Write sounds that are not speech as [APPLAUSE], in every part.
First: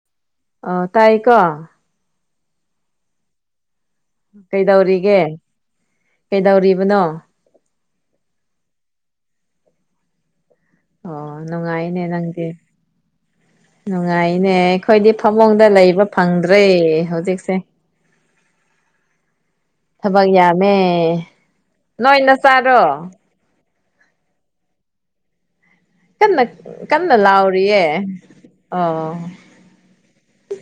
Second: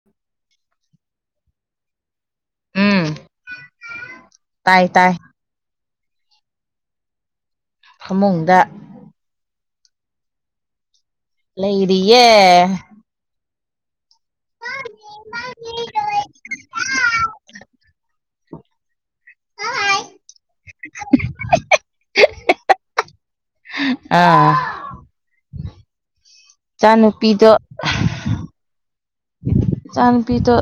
[UNINTELLIGIBLE] [INAUDIBLE] ꯑ ꯇꯥꯏꯀꯣ ꯎꯝ ꯇꯥꯏ ꯇꯥꯏ ꯀꯩꯗꯧꯔꯤꯒꯦ ꯀꯩꯗꯧꯔꯤꯕꯅꯣ ꯐꯃꯨꯡꯗ ꯑꯣ ꯑ ꯅꯨꯡꯉꯥꯏꯅꯦ ꯏꯦ ꯅꯪꯗꯤ ꯅꯨꯡꯉꯥꯏꯅꯦ ꯑꯩꯈꯣꯏꯗꯤ ꯐꯃꯨꯡꯗ ꯂꯩꯕ ꯐꯪꯗ꯭ꯔꯦ ꯍꯧꯖꯤꯛꯁꯦ ꯊꯕꯛ ꯌꯥꯝꯃꯦ ꯅꯣꯏꯅ ꯆꯥꯔꯣ ꯑꯥ ꯀꯟꯅ ꯀꯟꯅ ꯏꯆꯥꯅꯨꯄꯤꯗꯣ ꯂꯥꯎꯔꯤꯌꯦ ꯑꯣ ꯏꯆꯥ ꯅꯨꯨꯄꯤꯗꯣ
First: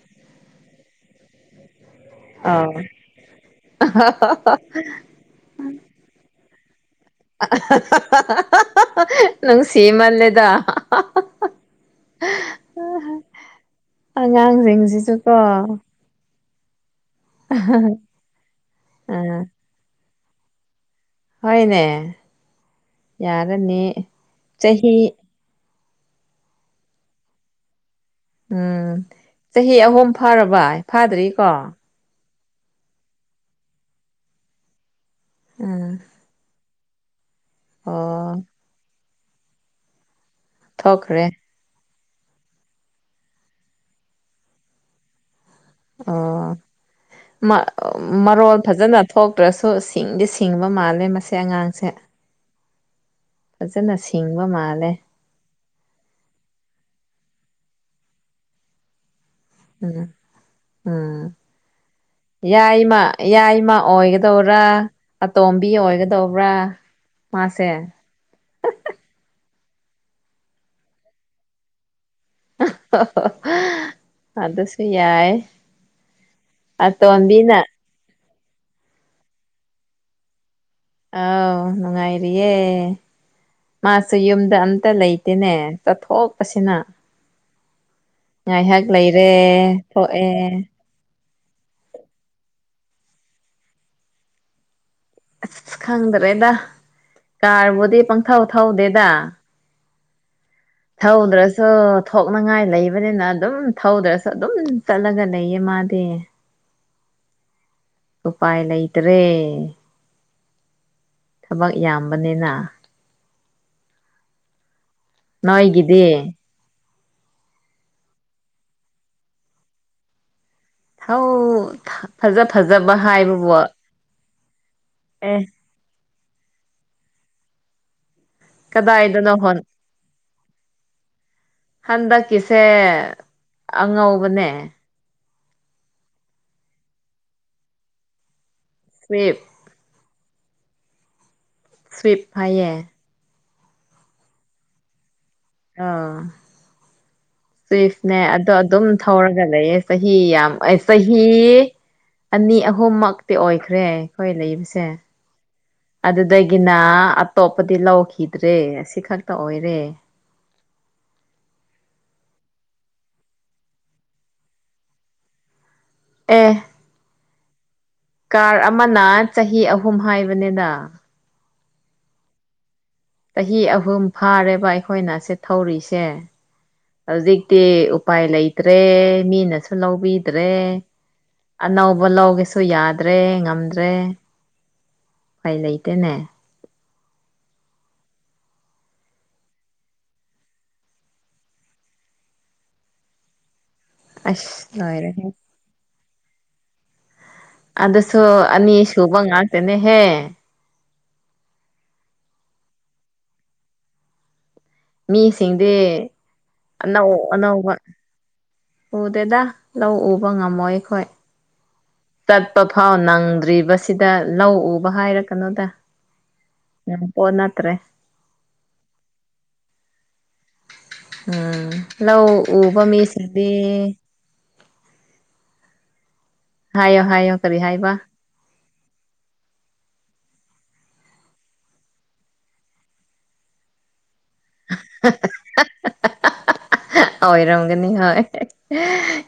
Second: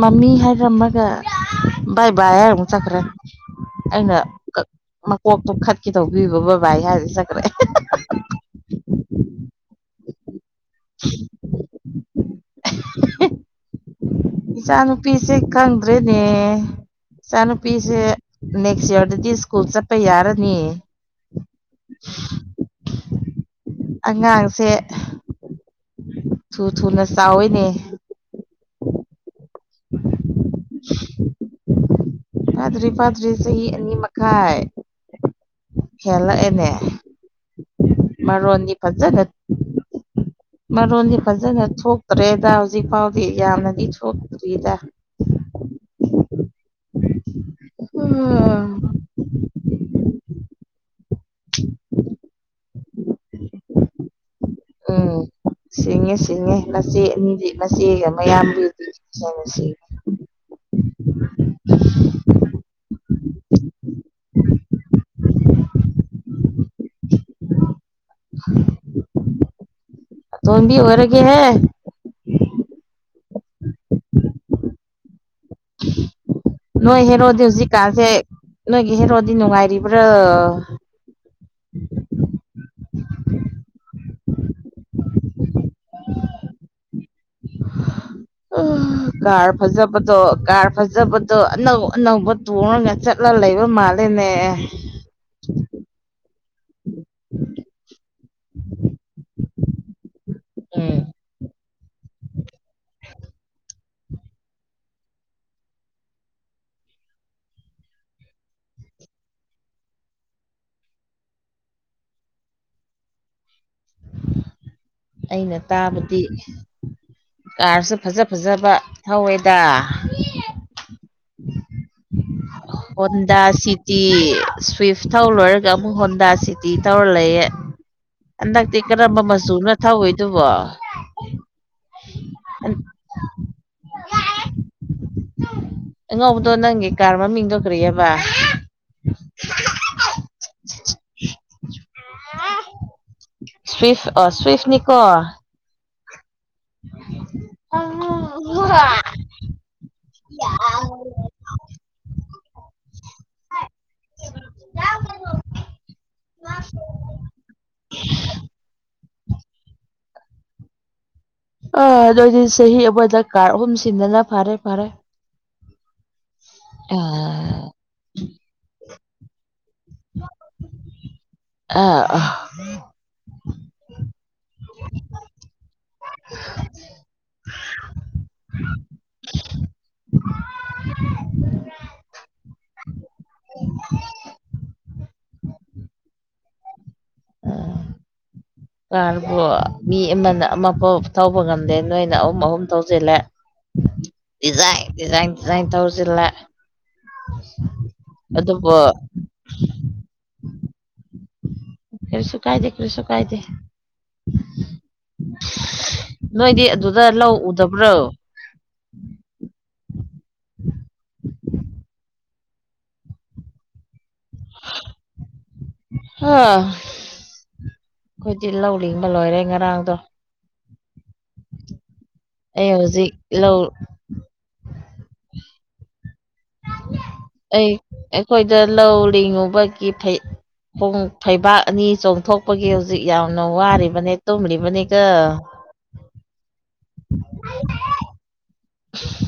ꯃꯃꯤ ꯍꯥꯏꯔꯝꯃꯒ ꯕꯥꯕ ꯃ ꯑꯣ ꯆꯈ꯭ꯔꯦ ꯑꯩꯅ ꯀꯣꯛꯇꯣ ꯈꯠꯈꯤꯦ ꯇꯧꯕꯤꯕ ꯕꯥꯏ ꯍꯥꯏꯔꯤ ꯆ [UNINTELLIGIBLE] ꯅꯨꯡꯁꯤꯃꯜꯂꯦꯗ [UNINTELLIGIBLE] ꯑꯉꯥꯡꯁꯤꯡꯁꯤꯁꯨ ꯀꯣ [UNINTELLIGIBLE] ꯅꯦ ꯏꯆꯥꯅꯨꯄꯤꯁꯦ ꯅꯦꯛꯁ ꯏꯌꯥꯔꯗꯗꯤ ꯑꯥ ꯁ꯭ꯀꯨꯜ ꯆꯠꯄ ꯌꯥꯔꯅꯤ ꯍꯣꯏꯅꯦ ꯌꯥꯔꯅꯤ ꯑꯉꯥꯡꯁꯦ ꯆꯍꯤ ꯊꯨ ꯊꯨꯅ ꯆꯥꯎꯏꯅꯦ ꯎꯝ ꯆꯍꯤ ꯑꯍꯨꯝ ꯐꯥꯔꯕꯏ ꯐꯥꯗ꯭ꯔꯤꯀꯣ ꯐꯥꯗ꯭ꯔꯤ ꯐꯥꯗ꯭ꯔꯤ ꯆꯍꯤ ꯑꯅꯤ ꯃꯈꯥꯏ ꯎꯝ ꯍꯦꯜꯂꯛꯑꯦꯅꯦ ꯑꯣ ꯃꯔꯣꯟꯗꯤ ꯐꯖꯅ ꯃꯔꯣꯟꯗꯤ ꯊꯣꯛꯈ꯭ꯔꯦ ꯐꯖꯅ ꯊꯣꯛ ꯇ꯭ꯔꯦꯗ ꯍꯧꯖꯤꯛ ꯐꯥꯎꯗꯤ ꯌꯥꯝꯅꯗꯤ ꯊꯣꯛꯇ꯭ꯔꯤꯗ ꯑꯣ ꯃꯔꯔ ꯎꯝ ꯐꯖꯅ ꯊꯣꯛꯇ꯭ꯔꯁꯨ ꯁꯤꯡꯗꯤ ꯁꯤꯡꯕ ꯃꯥꯜꯂꯦ ꯃꯁ ꯑꯉꯥꯡꯁꯦ ꯐꯖꯅ ꯁꯤꯡꯕ ꯃꯥꯜꯂꯦ ꯑ ꯁꯤꯡꯉꯦ ꯁꯤꯡꯉꯦ ꯃꯆꯦ ꯑꯅꯤꯗꯤ ꯃꯆꯦꯒ ꯃꯌꯥꯝꯗꯤꯗꯤꯉꯦ ꯁꯤꯡꯉꯦ ꯎꯝ ꯎꯝ ꯌꯥꯏꯃ ꯌꯥꯏꯃ ꯑꯣꯏꯒꯗꯧꯔꯥ ꯑꯇꯣꯝꯕꯤ ꯑꯣꯏꯒꯗꯧꯕ꯭ꯔꯥ ꯃꯥꯁꯦ ꯎ ꯇꯝꯕꯤ ꯍꯔꯒ ꯍꯦ ꯑꯗꯁꯨ ꯌꯥꯏ ꯅꯣꯏꯣꯏ ꯍꯦꯔꯣꯗ ꯑꯇꯣꯝꯕꯤꯅ ꯍꯧꯁꯤ ꯀꯥꯥꯁꯦ ꯅꯣꯏꯒꯤ ꯍꯦꯔꯣꯗꯤ ꯅꯨꯡꯉꯥꯏꯔꯤꯕ꯭ꯔꯥ ꯑꯥꯎ ꯅꯨꯡꯉꯥꯏꯔꯤꯌꯦꯦ ꯃꯥꯁꯨ ꯌꯨꯝꯗ ꯑꯝꯇ ꯂꯩꯇꯦꯅꯦ ꯆꯠꯊꯣꯛꯄ ꯑꯁꯤꯅ ꯎ ꯀꯥꯔ ꯐꯖꯕꯗꯣ ꯊꯣꯛꯑꯦ ꯀꯥꯔ ꯐꯖ ꯐꯖꯕꯗꯣ ꯑꯅꯧ ꯑꯅꯧꯕ ꯇꯣꯡꯉꯒ ꯆꯠꯂ ꯂꯩꯕ ꯃꯥꯜꯂꯦꯅꯦ ꯑꯁꯁ ꯈꯪꯗ꯭ꯔꯦꯗ ꯀꯥꯔꯕꯨꯗꯤ ꯄꯪꯊꯧ ꯊꯧꯗꯦꯗ ꯎꯝ ꯊꯧꯗ꯭ꯔꯁꯨ ꯊꯣꯛꯅꯤꯡꯉꯥꯏ ꯂꯩꯕꯅꯤꯅ ꯑꯗꯨꯝ ꯊꯧꯗ꯭ꯔꯁꯨ ꯑꯗꯨꯝ ꯆꯠꯂꯒ ꯂꯩꯌꯦ ꯃꯥꯗꯤ ꯎꯄꯥꯏ ꯂꯩꯇ꯭ꯔꯦ ꯊꯕꯛ ꯌꯥꯝꯕꯅꯤꯅ ꯑꯩꯅ ꯇꯥꯕꯗꯤ ꯅꯣꯏꯒꯤꯗꯤ ꯀꯥꯔꯁꯨ ꯐꯖ ꯐꯖꯕ ꯊꯧꯋꯦꯗ ꯍꯥꯎ ꯐꯖ ꯐꯖꯕ ꯍꯣꯟꯗꯥ ꯍꯥꯏꯕꯕꯨ ꯑꯦ ꯁꯤꯇꯤ ꯁ꯭ꯋꯤꯐ ꯊꯧ ꯂꯣꯏꯔꯒ ꯑꯃꯨꯛ ꯍꯣꯟꯟꯗꯥ ꯁꯤꯇꯤ ꯇꯧꯔ ꯂꯩꯌꯦꯦ ꯍꯟꯗꯛꯇꯤ ꯀꯔꯝꯕ ꯀꯗꯥꯏꯗꯅꯣ ꯍꯣꯟ ꯃꯆꯨꯅ ꯊꯧꯑꯣꯏꯗꯨꯕꯣ ꯍꯟꯗꯛꯀꯤꯁꯦ ꯑꯉꯧꯕꯅꯦ ꯑꯉꯧꯕꯗꯣ ꯅꯪꯒꯤ ꯀꯥꯔ ꯃꯃꯤꯡ ꯇꯧꯈ꯭ꯔꯔꯤꯑꯕ ꯁꯋꯦꯞ ꯁ꯭ꯔꯤꯞ ꯐꯌꯦ ꯁ꯭ꯏꯐ ꯑ ꯁ꯭ꯋꯐꯅꯤꯀꯣ ꯑ ꯁꯋꯤꯐꯅꯦ ꯑꯗꯣ ꯑꯗꯨꯝ ꯍꯧꯔꯒ ꯂꯩꯌꯦ ꯆꯍꯤ ꯌꯥꯝ ꯆꯍꯤ ꯑꯅꯤ ꯑꯍꯨꯝꯃꯛ ꯇꯤ ꯑꯣꯏꯈ꯭ꯔꯦ ꯑꯩꯈꯣꯏ ꯂꯩꯕꯁꯦ ꯑꯗꯨꯗꯒꯤꯅ ꯑꯇꯣꯞꯄꯗꯤ ꯂꯧꯈꯤꯗ꯭ꯔꯦ ꯑꯁꯤ ꯈꯛꯇ ꯑꯣꯏꯔꯦ ꯑꯥ ꯑꯗꯨꯑꯣ ꯑꯣꯏꯗꯤ ꯆꯍꯤ ꯑꯃꯗ ꯀꯥꯔ ꯑꯍꯨꯝ ꯁꯤꯟꯗꯅ ꯐꯔꯦ ꯐꯔꯦ ꯑꯦ ꯎ ꯀꯥꯔ ꯑꯃꯅ ꯆꯍꯤ ꯑꯍꯨꯝ ꯍꯥꯏꯕꯅꯤꯗ ꯑ ꯎꯝ ꯆꯍꯤ ꯑꯍꯨꯝ ꯐꯥꯔꯦꯕ ꯑꯩꯈꯣꯏꯅ ꯁꯤꯦ ꯊꯧꯔꯤꯁꯦ ꯍꯧꯖꯤꯛꯇꯤ ꯎꯄꯥꯏ ꯂꯩꯇ꯭ꯔꯦ ꯃꯤꯅꯁꯨ ꯂꯧꯕꯤꯗ꯭ꯔꯦ ꯑꯅꯧꯕ ꯂꯧꯒꯦꯁꯨ ꯌꯥꯗ꯭ꯔꯦ ꯉꯝꯗ꯭ꯔꯦ ꯀꯥꯏ ꯂꯩꯇꯦꯅꯦ [INAUDIBLE] ꯀꯥꯔꯕꯨ ꯃꯤ ꯑꯃꯅ ꯑꯃꯐꯥꯎ ꯊꯧꯕ ꯉꯝꯗꯦ ꯅꯣꯏꯅ ꯑꯍꯨꯝ ꯑꯍꯨꯝ ꯊꯧꯁꯤꯜꯂꯦ ꯑꯁ ꯗꯤꯖꯟ ꯂꯣꯏꯔꯦꯍꯦ ꯗꯤꯖꯥꯏꯟ ꯗꯤꯖꯥꯏꯟ ꯇꯧꯁꯤꯂ ꯑꯗꯨꯁꯨ ꯑꯅꯤ ꯁꯨꯕ ꯉꯥꯛꯇꯅꯦꯍꯦ ꯀꯜꯁꯨ ꯀꯥꯏꯗꯦ ꯀꯔꯤꯁꯨ ꯀꯥꯏꯗꯦ ꯃꯤꯁꯤꯡꯗꯤ ꯅꯣꯏꯗꯤ ꯑꯗꯨꯗ ꯑꯅꯧ ꯂꯧ ꯑꯅꯧꯕ ꯎꯗꯕ꯭ꯔꯣ ꯎꯗꯦꯗ ꯂꯧ ꯎꯕ ꯉꯝꯃꯣꯏ ꯑꯩꯈꯣꯏ ꯆꯠꯄ ꯐꯥꯎ ꯅꯪꯗ꯭ꯔꯤꯕꯁꯤ ꯁꯤꯗ ꯂꯧ ꯎꯕ ꯍꯥꯏꯔ ꯀꯩꯅꯣꯗ ꯍꯥ ꯄꯣꯠ ꯅꯠꯇ꯭ꯔꯦ ꯑꯩꯈꯣꯏꯗꯤ ꯂꯧꯅꯤꯡꯤꯡꯕ ꯂꯣꯏꯔꯦ ꯉꯔꯥꯡꯗꯣ ꯎꯝ ꯂ ꯑꯩ ꯎꯕ ꯍꯧꯖꯤꯛ ꯂꯧ ꯃꯤꯁꯤꯗꯤ ꯍꯥꯏꯌꯣ ꯍꯥꯏꯌꯣ ꯀꯔꯤ ꯑꯩ ꯍꯥꯏꯕ ꯑꯩꯈꯣꯏꯗ ꯂꯧꯔꯤꯉꯨꯕꯒꯤ ꯐꯩ ꯣꯡ ꯐꯩꯕꯥꯛ ꯑꯅꯤ ꯆꯣꯡꯊꯣꯛꯄꯒꯤ ꯍꯧꯖꯤꯛ ꯌꯥꯝꯅ ꯋꯥꯔꯤꯕꯅꯦ ꯇꯨꯝꯂꯤꯕꯅꯤꯒ ꯑꯣꯏꯔꯝꯒꯅꯤ ꯍꯣꯏ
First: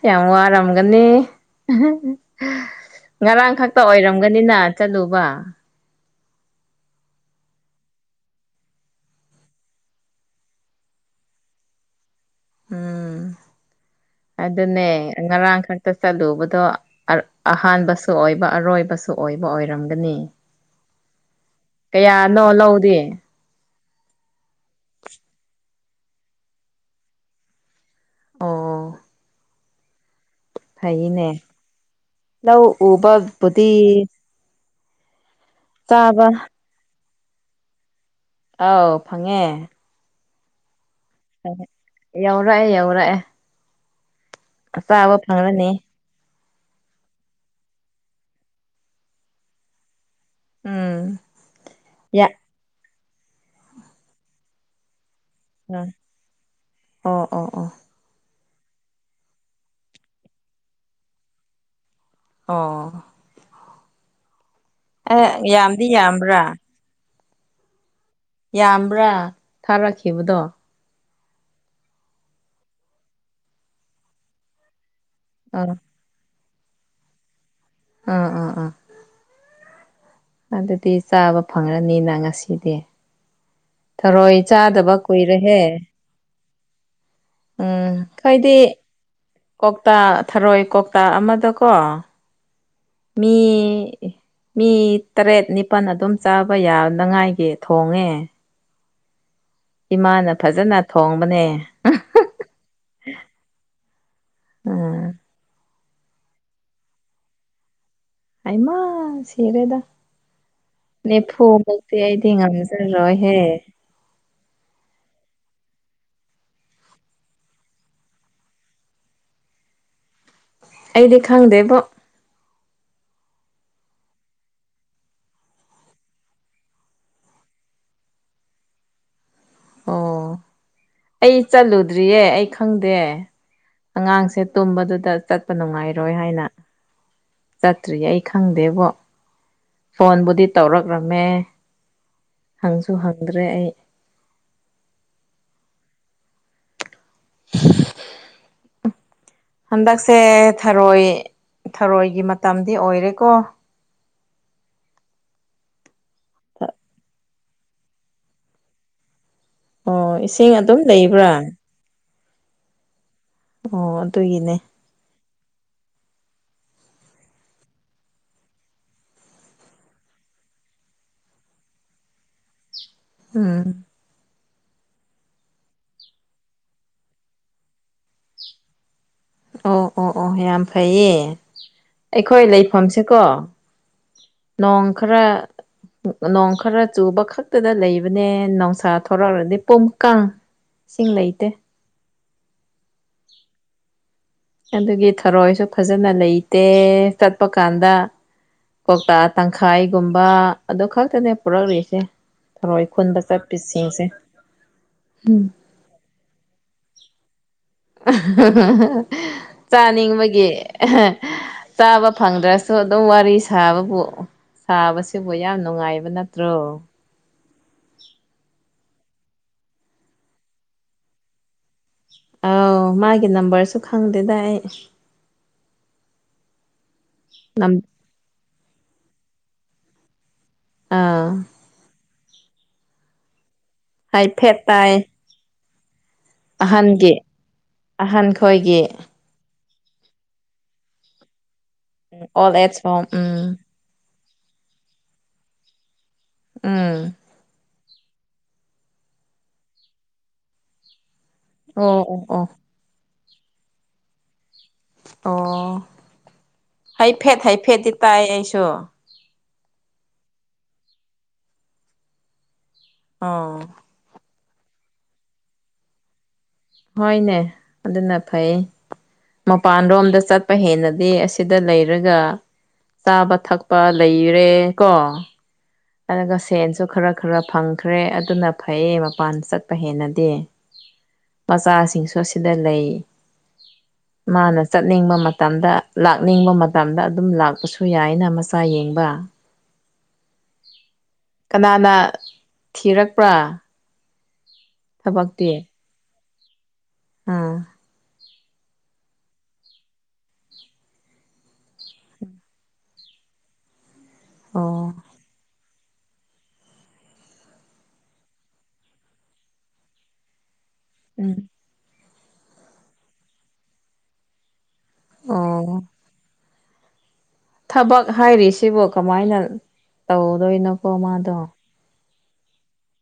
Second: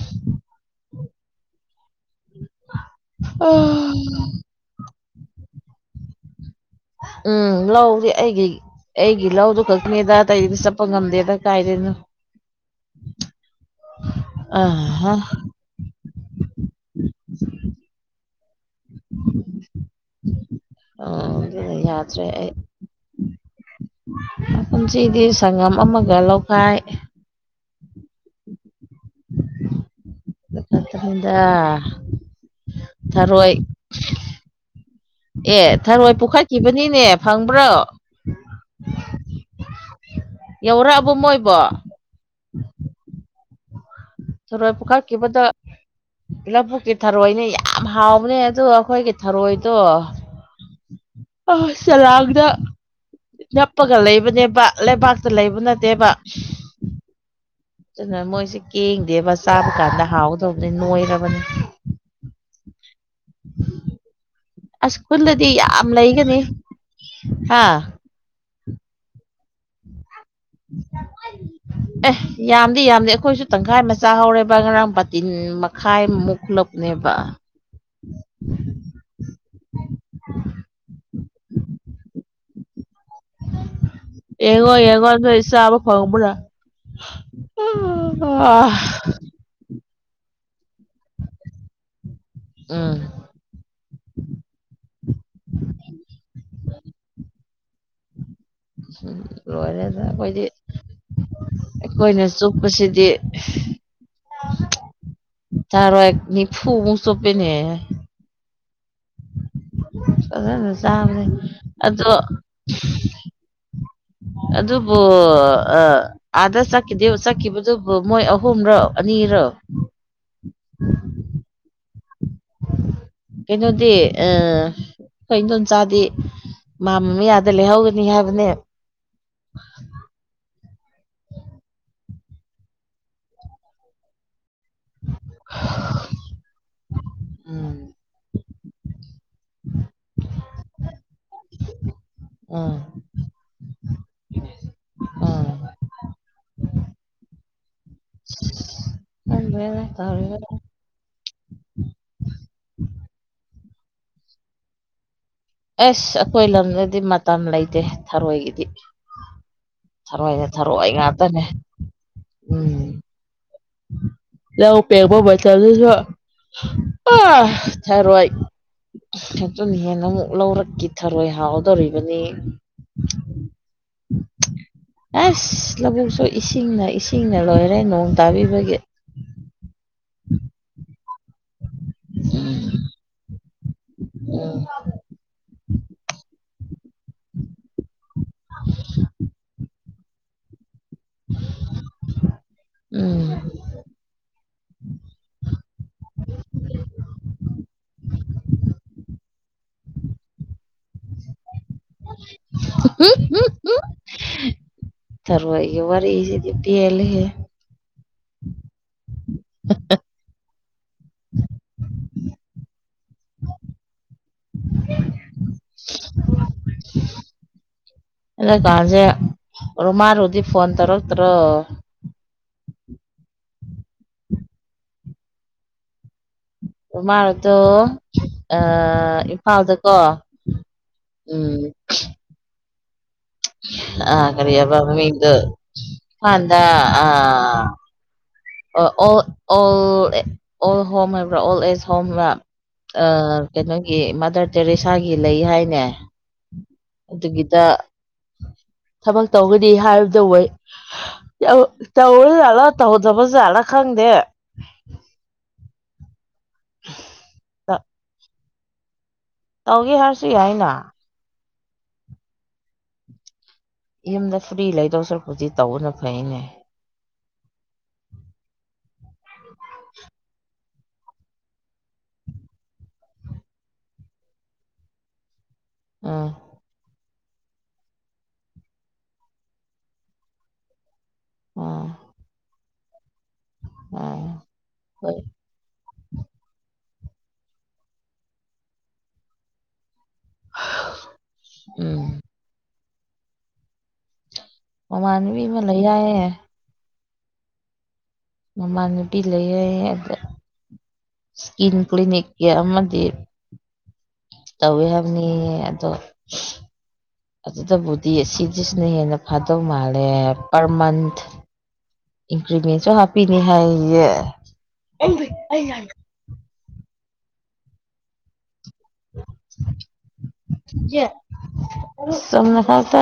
ꯌꯥꯝ ꯋꯥꯔꯝꯒꯅꯤ ꯉꯔꯥꯡ ꯈꯛꯇ ꯑꯣꯏꯔꯝꯒꯅꯤꯅ ꯆꯠꯂꯨꯕ ꯎꯝ ꯂꯧꯗꯤ ꯑꯩꯒꯤ ꯑꯩꯒꯤ ꯂꯧꯗꯨꯣ ꯈꯛꯅꯦꯗ ꯀꯩꯗꯤ ꯆꯠꯄ ꯉꯝꯗꯦꯗ ꯀꯥꯏꯗꯣꯏꯅꯣ ꯎꯝ ꯑꯗꯨꯅꯦ ꯑꯍꯥ ꯉꯔꯥꯡꯈꯛ ꯇ ꯆꯠꯂꯨꯕꯗꯣ ꯑꯍꯥꯟꯕꯁꯨ ꯑꯣꯏꯕ ꯑꯔꯣꯏꯕ ꯑꯣꯏꯕ ꯑꯣꯏꯔꯝꯒꯅꯤ ꯑꯗꯨꯅ ꯌꯥꯗ꯭ꯔꯦ ꯀꯌꯥꯅꯣ ꯑꯩ ꯂꯧꯗꯦ ꯄꯨꯟꯁꯤꯗꯤ ꯁꯪꯒꯝ ꯑꯃꯒ ꯂꯧꯈꯥꯏ ꯑꯥ ꯗ ꯂꯧ ꯊꯔꯣꯏ ꯎꯕꯕꯨꯗꯤ ꯑꯦ ꯊꯔꯣꯏ ꯆꯥꯕ ꯄꯨꯈꯠꯈꯤꯕꯅꯤꯅꯦ ꯐꯪꯕ꯭ꯔꯣ ꯑꯥꯎ ꯐꯪꯉꯦ ꯌꯧꯔꯛꯑꯕꯣ ꯃꯣꯏꯕꯣ ꯌꯧꯔꯛꯑꯦ ꯌꯧꯔꯛꯑꯦ ꯆꯔꯣꯏ ꯆꯥꯕ ꯄꯨꯈꯠꯈꯤꯕꯗ ꯐꯪꯂꯅꯤ ꯂꯧꯕꯨꯛꯀꯤ ꯊꯔꯣꯏꯅꯦ ꯌꯥꯝ ꯍꯥꯎꯕꯅꯦ ꯑꯗ ꯑꯩꯈꯣꯏꯒꯤ ꯊꯔꯣꯏꯗꯣ ꯎꯝ ꯑ ꯆꯂꯥꯡꯗ ꯅꯞꯄꯒ ꯂꯩꯕꯅꯦꯕ ꯂꯩꯕꯥꯛꯇ ꯂꯩꯕ ꯎꯝ ꯅꯠꯇꯦꯕ ꯑꯣ ꯑꯣ ꯑꯣ ꯑꯗꯨꯅ ꯃꯣꯏꯁꯤꯦ ꯀꯦꯡꯗꯦꯕ ꯆꯥꯕ ꯀꯥꯟꯗ ꯍꯥꯎꯗꯧꯕꯅꯤ ꯅꯣꯏꯔꯕꯅꯤ ꯑꯣ ꯑꯁ ꯑꯦ ꯈꯨꯜꯗꯗꯤ ꯌꯥꯝꯗꯤ ꯌꯥꯝ ꯂꯩꯒꯅꯤ ꯌꯥꯝꯕ꯭ꯔꯥ ꯑꯥ ꯌꯥꯝꯕ꯭ꯔꯥ ꯊꯥꯔꯛꯈꯤꯕꯗꯣ ꯑꯦ ꯌꯥꯝꯗꯤ ꯌꯥꯝꯗꯦ ꯑꯩꯈꯣꯏꯁꯨ ꯇꯪꯈꯥꯏ ꯃꯆꯥ ꯍꯧꯔꯦꯕ ꯉꯔꯥꯡ ꯇꯤꯟ ꯑꯥ ꯃꯈꯥꯏꯃꯨꯛ ꯈꯨꯂꯞꯅꯦꯕ ꯎꯝ ꯎꯥ ꯑꯣ ꯑꯗꯨꯗꯤ ꯆꯥꯕ ꯐꯪꯂꯔꯅꯤꯅ ꯉꯁꯤꯗꯤ ꯊꯔꯣꯏ ꯑꯦꯡꯉꯣ ꯆꯥꯗꯕ ꯌꯦꯡꯉꯣꯟ ꯀꯨꯏꯔꯦꯍꯦ ꯁꯕ ꯐ ꯄꯨꯔ ꯎꯝ ꯍꯥꯏꯗꯤ ꯀꯧꯇꯥ ꯊꯔꯣꯏ ꯀꯧꯇꯥ ꯑꯃꯗꯀꯣ ꯎ ꯃꯤ ꯃꯤ ꯇꯔꯦꯠ ꯅꯤꯄꯜ ꯑꯗꯨꯝ ꯆꯥꯕ ꯌꯥꯅꯉꯥꯏꯒꯤ ꯊꯣꯡꯉꯦ ꯍ ꯏꯃꯥꯅ ꯐꯖꯅ ꯊꯣꯡꯕꯅꯦ ꯑꯩꯈꯣꯏꯅ ꯆꯨꯞꯄꯁꯤꯗꯤ ꯎꯝ ꯇꯔꯣꯅꯤꯐꯨ ꯃ ꯆ ꯄꯦꯅꯦ ꯑꯃ ꯁꯤꯔꯦꯗꯥ ꯐꯖꯅ ꯆꯥꯕꯅꯦ ꯅꯦꯐꯨꯃꯨꯛꯇꯤ ꯑꯗꯣ ꯑꯩꯗꯤ ꯉꯝꯖꯔꯔꯣꯏꯍꯦ ꯑꯗꯨꯕꯨ ꯑ ꯑꯥꯗ ꯆꯠꯈꯤꯗꯦꯕ ꯆꯠꯈꯤꯕꯗꯨꯕꯨ ꯃꯣꯏ ꯑꯍꯨꯝꯔꯣ ꯑꯅꯤꯔꯣ ꯑꯩꯗꯤ ꯈꯪꯗꯦꯕ ꯀꯩꯅꯣꯗꯤ ꯑ ꯑꯩꯈꯣꯏ ꯏꯤꯡꯗꯣꯝ ꯆꯥꯗꯤ ꯃꯥ ꯃ ꯃꯤ ꯑꯥꯗ ꯂꯩꯍꯧꯒꯅꯤ ꯍꯥꯏꯕꯅꯦ ꯑꯣ ꯑꯩ ꯆꯠꯂꯨꯗ꯭ꯔꯤꯌꯦ ꯑꯩ ꯈꯪꯗꯦ ꯑꯉꯥꯡꯁꯦ ꯇꯨꯝꯕꯗꯨꯗ ꯆꯠꯄ ꯅꯨꯡꯉꯥꯏꯔꯣꯏ ꯍꯥꯏꯅ ꯎꯝ ꯆꯠꯇ꯭ꯔꯤꯌꯦ ꯑꯩ ꯈꯪꯗꯦꯕꯣ ꯐꯣꯟꯕꯨꯗꯤ ꯇꯧꯔꯛ꯭ꯔꯃꯦ ꯎꯝ ꯍꯪꯁꯨ ꯍꯪꯗ꯭ꯔꯦ ꯑꯩ ꯎꯝ [UNINTELLIGIBLE] ꯈꯪꯗ꯭ꯔꯦꯗ ꯍꯟꯗꯛꯁꯦ ꯇꯧꯔꯤꯕ ꯊꯔꯣꯏ ꯊꯔꯣꯏꯒꯤ ꯃꯇꯝꯗꯤ ꯑꯣꯏꯔꯦꯀꯣ ꯑꯁ ꯑꯩꯈꯣꯏ ꯂꯝꯗꯗꯤ ꯃꯇꯝ ꯂꯩꯇꯦ ꯊꯔꯣꯏꯒꯤꯗꯤ ꯑꯣ ꯊꯔꯣꯏꯗ ꯏꯁꯤꯡ ꯑꯗꯨꯝ ꯊꯔꯣꯢ ꯂꯩꯕ꯭ꯔꯥ ꯉꯥꯛꯇꯅꯦ ꯎꯝ ꯑꯣ ꯑꯗꯨꯒꯤꯅꯦ ꯄꯦꯛꯒꯄꯣꯗꯁꯨ ꯑ ꯊꯔꯣꯏ ꯑꯗꯨꯅ ꯍꯦꯟꯅ ꯑꯃꯨꯛ ꯂꯧꯔꯛꯈꯤ ꯊꯔꯣꯏ ꯍꯥꯎꯗꯧꯔꯤꯕꯅꯤ ꯎꯝ ꯑꯁ ꯂꯧꯕꯨꯛꯁꯨ ꯏꯁꯤꯡꯅ ꯏꯁꯤꯡꯅ ꯂꯣꯏꯔꯦ ꯅꯣꯡ ꯇꯥꯕꯤꯕꯒꯤ ꯑꯣ ꯑꯣ ꯑꯣ ꯌꯥꯝ ꯐꯩꯌꯦ ꯑꯩꯈꯣꯏ ꯂꯩꯄꯥꯛꯁꯦꯀꯣ ꯎꯝ ꯅꯣꯡ ꯈꯔ ꯅꯣꯡ ꯈꯔ ꯆꯨꯕꯈꯛ ꯑꯗꯨꯨꯗ ꯂꯩꯕꯅꯦ ꯅꯨꯡꯁꯥ ꯊꯣꯔꯛ꯭ꯔꯗꯤ ꯄꯨꯝ ꯀꯥꯡ ꯏꯁꯤꯡ ꯂꯩꯇꯦ ꯎꯝ ꯑꯗꯨꯒꯤ ꯊꯔꯣꯏꯁꯨ ꯐꯖꯅ ꯂꯩꯇꯦ ꯆꯠꯄ ꯀꯥꯟꯗ ꯀꯧꯇꯥ ꯇꯪꯈꯥꯏꯒꯨꯝꯕ ꯑꯗꯨ ꯈꯛꯇꯅꯦ ꯄꯨꯔꯛꯂꯤꯁꯦ ꯊꯔꯣꯏ ꯈꯨꯟꯕ ꯆꯠꯄꯤꯁꯤꯡꯁꯦ ꯇꯔꯨꯏꯒꯤ ꯋꯥꯔꯤꯁꯤꯗꯤ ꯄꯦꯜꯂꯦꯍꯦ ꯆꯥꯅꯤꯡꯕꯒꯤ ꯆꯥꯕ ꯐꯪꯗ꯭ꯔꯁꯨ ꯑꯗꯨꯝ ꯋꯥꯔꯤ ꯁꯥꯕꯕꯨ ꯁꯥꯕꯁꯤꯕꯨ ꯌꯥꯝ ꯅꯨꯡꯉꯥꯏꯕ ꯅꯠꯇ꯭ꯔꯣ [INAUDIBLE] ꯑꯦ ꯀꯥꯟꯁꯦ ꯔꯨꯃꯥꯔ ꯍꯧꯗꯤ ꯐꯣꯟ ꯇꯧꯔꯛ ꯇꯔꯣ ꯑꯧ ꯃꯥꯒꯤ ꯅꯝꯕꯔꯁꯨ ꯈꯪꯗꯦꯗ ꯑꯩ ꯎꯃꯥꯔꯗꯣ ꯏꯝꯐꯥꯜꯗꯀꯣ ꯑꯥ ꯎꯝ ꯑ ꯑꯥ ꯍꯥꯏꯐꯦꯠ ꯀꯔꯤꯕ ꯇꯥꯏ ꯃꯥꯃꯤꯗ ꯐꯥꯟꯗ ꯑꯥ ꯑꯍꯥꯟ ꯈꯣꯏꯒꯤ ꯑꯣ ꯑꯣꯜ ꯑꯣꯜ ꯍꯣꯝ ꯍꯥꯏꯕ꯭ꯔꯥ ꯑꯣꯜ ꯑꯦꯖ ꯍꫭꯝꯔꯥ ꯑꯣꯜ ꯑꯦꯖ ꯍꯣꯝ ꯑꯃꯥ ꯎꯝ ꯀꯩꯅꯣ ꯒꯤ ꯃꯥꯗꯔ ꯇꯦꯔꯦꯁꯥꯒꯤ ꯂꯩ ꯍꯥꯏꯅꯦ ꯎꯝ ꯑꯗꯨꯒꯤꯗ ꯊꯕꯛ ꯇꯧꯕꯒꯗꯤ ꯍꯥꯏꯔꯕꯗ ꯑꯣꯏ ꯌꯥꯝ ꯑꯣ ꯇꯧ ꯑꯣ ꯑꯣ ꯖꯥꯠꯂꯥ ꯇꯧꯍꯧꯗꯕ ꯖꯥꯠꯂꯥ ꯈꯪꯗꯦ ꯑꯣ ꯍꯥꯏꯐꯦꯠ ꯍꯥꯏꯐꯦꯠꯗꯤ ꯇꯥꯏ ꯑꯩꯁꯨ ꯇꯧꯒꯦ ꯍꯥꯏꯔꯁꯨ ꯌꯥꯏꯅ ꯑꯣ ꯌꯨꯝꯗ ꯐꯨꯔꯤ ꯂꯩꯗꯧꯁꯔꯛꯄꯨꯗꯤ ꯇꯧꯕꯅ ꯐꯩꯅꯦ ꯍꯣꯏꯅꯦ ꯑꯗꯨꯅ ꯐꯩ ꯃꯄꯥꯟꯂꯣꯝꯗ ꯆꯠꯄ ꯍꯦꯟꯅꯗꯤ ꯑꯁꯤꯗ ꯂꯩꯔꯒ ꯆꯥꯕ ꯊꯛꯄ ꯂꯩꯔꯦ ꯀꯣ ꯎꯝ ꯑꯗꯨꯒ ꯁꯦꯟꯁꯨ ꯈꯔ ꯈꯔ ꯐꯪ ꯈ꯭ꯔꯦ ꯑꯗꯨꯅ ꯐꯩꯌꯦ ꯃꯄꯥꯟ ꯆꯠꯄ ꯍꯦꯟꯅꯗꯤ ꯎꯝ ꯃꯆꯥꯁꯤꯡꯁꯨ ꯑꯁꯤꯗ ꯂꯩ ꯎꯝ ꯃꯥꯅ ꯆꯠꯅꯤꯡꯕ ꯍꯣꯏ ꯃꯇꯝꯗ ꯂꯥꯛꯅꯤꯡꯕ ꯃꯇꯝꯗ ꯑꯗꯨꯝ ꯂꯥꯛꯄꯁꯨ ꯌꯥꯏꯅ ꯃꯆꯥ ꯌꯦꯡꯕ ꯀꯅꯥꯅ ꯎꯝ ꯊꯤꯔꯛꯄ꯭ꯔꯥ ꯃꯃꯥꯟꯅꯕꯤ ꯊꯕꯛꯇꯤ ꯑꯃ ꯂꯩ ꯌꯥꯏꯌꯦꯦ ꯑꯥ ꯃꯃꯥꯟꯅꯄꯤ ꯂꯩꯌꯦ ꯑꯗ꯭ꯔꯦ ꯏꯁꯀꯤꯟ ꯀ꯭ꯂꯤꯅꯤꯛꯀꯤ ꯑꯃꯗꯤ ꯇꯧꯋꯦ ꯑꯣ ꯍꯥꯏꯕꯅꯤ ꯑꯗꯣ UNINTELLIGIBLE ꯑꯗꯨꯗꯕꯨꯗꯤ ꯁꯤꯗꯤꯁꯤꯅ ꯍꯦꯟꯅ ꯐꯥꯗꯧ ꯃꯥꯜꯂꯦ ꯄꯔ ꯃꯟꯊ ꯎꯝ ꯏꯟꯀ꯭ꯔꯤꯃꯦꯟꯁꯨ ꯍꯥꯞꯄꯤꯅꯦ ꯍꯥꯏꯌꯦ ꯑꯣ ꯊꯕꯛ ꯍꯥꯏꯔꯤꯁꯤꯕ ꯀꯃꯥꯏꯅ ꯇꯧꯗꯣꯏꯅꯣꯀꯣ ꯃꯥꯗꯣ ꯆꯨꯝꯅ ꯈꯇꯥ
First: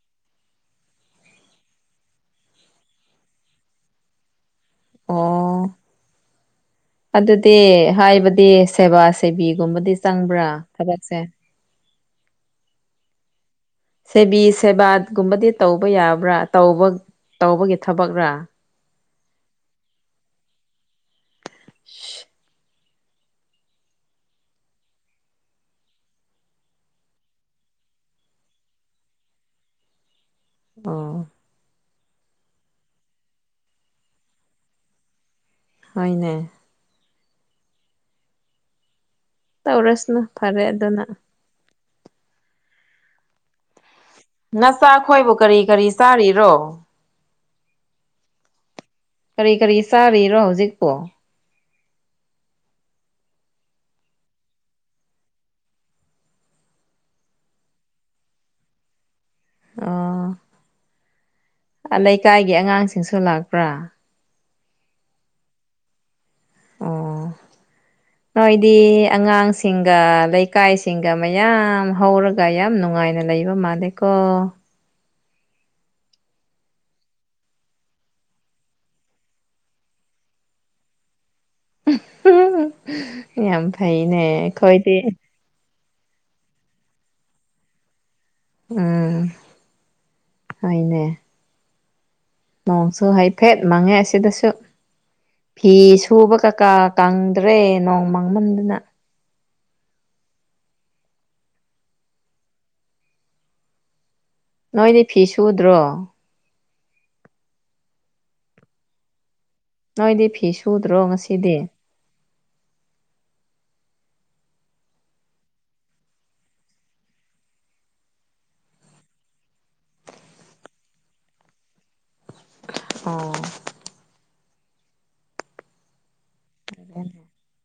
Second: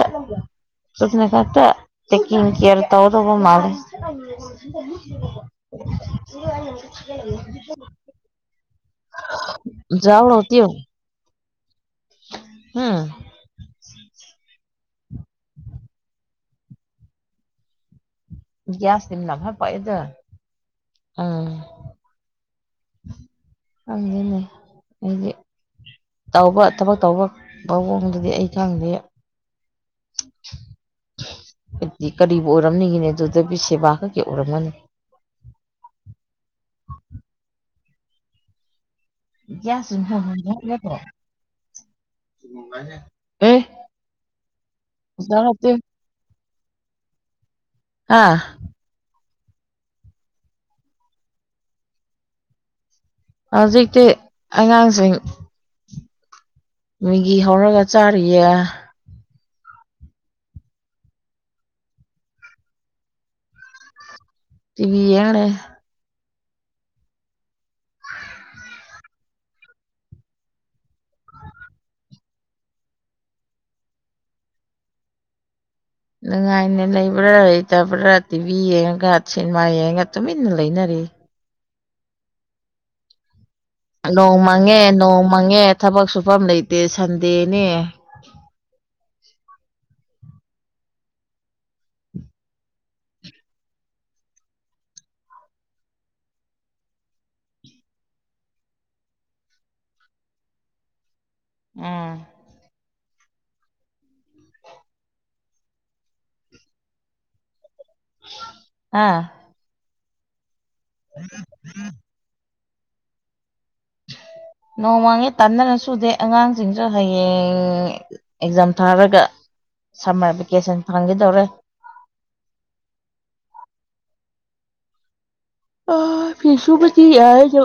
ꯆꯨꯝꯅ ꯈꯇꯥ ꯇꯥꯛꯀꯤꯟ ꯀꯤꯌꯥꯔ ꯇꯧꯗꯨꯕ ꯃꯂꯦ ꯑꯣ ꯑꯗꯨꯗꯤ ꯍꯥꯏꯕꯗꯤ ꯁꯦꯕꯥꯁ ꯁꯦꯕꯤꯒꯨꯝꯕꯗꯤ ꯖꯥꯎ ꯆꯪꯕ꯭ꯔꯥ ꯂꯧꯇꯤꯌꯨ ꯊꯕꯛꯁꯦ ꯎꯝ ꯁꯦꯕꯤ ꯁꯦꯕꯥꯒꯨꯝꯕꯗꯤ ꯇꯧꯕ ꯌꯥꯕ꯭ꯔꯥ ꯇꯧꯕ ꯇꯧꯕꯒꯤ ꯊꯕꯛꯔꯥ UNINTELLIGIBLE UNINTELLIGIBLE ꯈꯪꯗꯦꯅꯦ ꯑꯩꯗꯤ ꯇꯧꯕ ꯊꯕꯛ ꯇꯧꯕ ꯃꯑꯣꯡꯗꯗꯤ ꯑꯩ ꯈꯪꯗꯦ [INAUDIBLE] ꯑꯥ ꯍꯥꯏꯗꯤ ꯀꯔꯤꯕꯨ ꯑꯣꯏꯔꯝꯅꯤꯒꯤꯅꯦ ꯑꯗꯨꯗ ꯕꯤ ꯁꯦꯕꯥ ꯈꯛꯀꯤ ꯑꯣꯏꯔꯝꯃꯅꯤ ꯍꫭꯏꯅꯦ ꯇꯧꯔꯁꯅꯨ ꯐꯔꯦ UNINTELLIGIBLE ꯑꯗꯨꯅ ꯅꯆꯥ ꯑꯩꯈꯣꯏꯕꯨ ꯀꯔꯤ ꯀꯔꯤ ꯆꯥꯔꯤꯔꯣ ꯑꯥ ꯀꯔꯤ ꯀꯔꯤ ꯆꯥꯔꯤꯔꯣ ꯍꯧꯖꯤꯛꯄꯣ ꯍꯧꯖꯤꯛꯇꯤ ꯑꯉꯥꯡꯁꯤꯡ ꯃꯤꯒꯤ ꯍꯧꯔꯒ ꯆꯥꯔꯤꯌꯦ ꯑꯥ ꯂꯩꯀꯥꯏꯒꯤ ꯑꯉꯥꯡꯁꯤꯡꯁꯨ ꯂꯥꯛꯄ꯭ꯔꯥ ꯇꯤꯕꯤ ꯌꯦꯡ ꯂꯩꯌꯦ ꯑꯣ ꯅꯣꯏꯗꯤ ꯑꯉꯥꯡꯁꯤꯡ ꯁꯤꯡꯒ ꯂꯩꯀꯥꯏꯁꯤꯡꯒ ꯃꯌꯥꯝ ꯍꯧꯔꯒ ꯌꯥꯝ ꯅꯨꯡꯉꯥꯏꯅ ꯂꯩꯕ ꯃꯥꯜꯂꯦꯀꯣ ꯅꯨꯡꯉꯥꯏꯅ ꯂꯩꯕ꯭ꯔꯥ ꯂꯩꯇꯕ꯭ꯔꯥ ꯇꯤꯚꯤ ꯌꯦꯡꯉꯒ ꯁꯤꯅꯦꯃꯥ ꯌꯦꯡꯉꯒ ꯇꯨꯃꯤꯟꯅ ꯂꯩꯅꯔꯤ [UNINTELLIGIBLE] ꯌꯥꯝ ꯐꯩꯅꯦ ꯅꯣꯡ ꯃꯪꯉꯦ ꯑꯩꯈꯣꯏꯗꯤ ꯅꯣꯡ ꯃꯪꯉꯦ ꯊꯕꯛ ꯁꯨꯐꯝ ꯂꯩꯇꯦ ꯁꯟꯗꯦꯅꯦ ꯎꯝ ꯍꯣꯏꯅꯦ ꯅꯣꯡꯁꯨ ꯍꯥꯏꯐꯦꯠ ꯃꯥꯡꯉꯦ ꯑꯁꯤꯗꯁꯨ ꯐꯤ ꯁꯨꯕ ꯀꯀꯥ ꯀꯪꯗ꯭ꯔꯦ ꯅꯣꯡ ꯃꯥꯡꯃꯟꯗꯨꯅ ꯎꯝ ꯅꯣꯏꯗꯤ ꯐꯤ ꯁꯨꯗ꯭ꯔꯣ ꯑꯥ ꯅꯣꯏꯗꯤ ꯐꯤ ꯁꯨꯗ꯭ꯔꯣ ꯉꯁꯤꯗꯤ ꯅꯣꯡꯃꯥꯡꯉꯦ ꯇꯥꯟꯅꯔ ꯁꯨꯗꯦ ꯑꯉꯥꯡꯁꯤꯡꯁꯨ ꯍꯌꯦꯡ ꯑꯦꯛꯖꯥꯝ ꯊꯥꯔꯒ ꯁꯝꯃꯔ ꯚꯦꯀꯦꯁꯟ ꯐꯪꯈꯤꯗꯧꯔꯦ ꯑꯣ ꯑ ꯐꯤꯁꯨꯨꯕꯗꯤ ꯌꯥꯏ ꯑꯗꯣ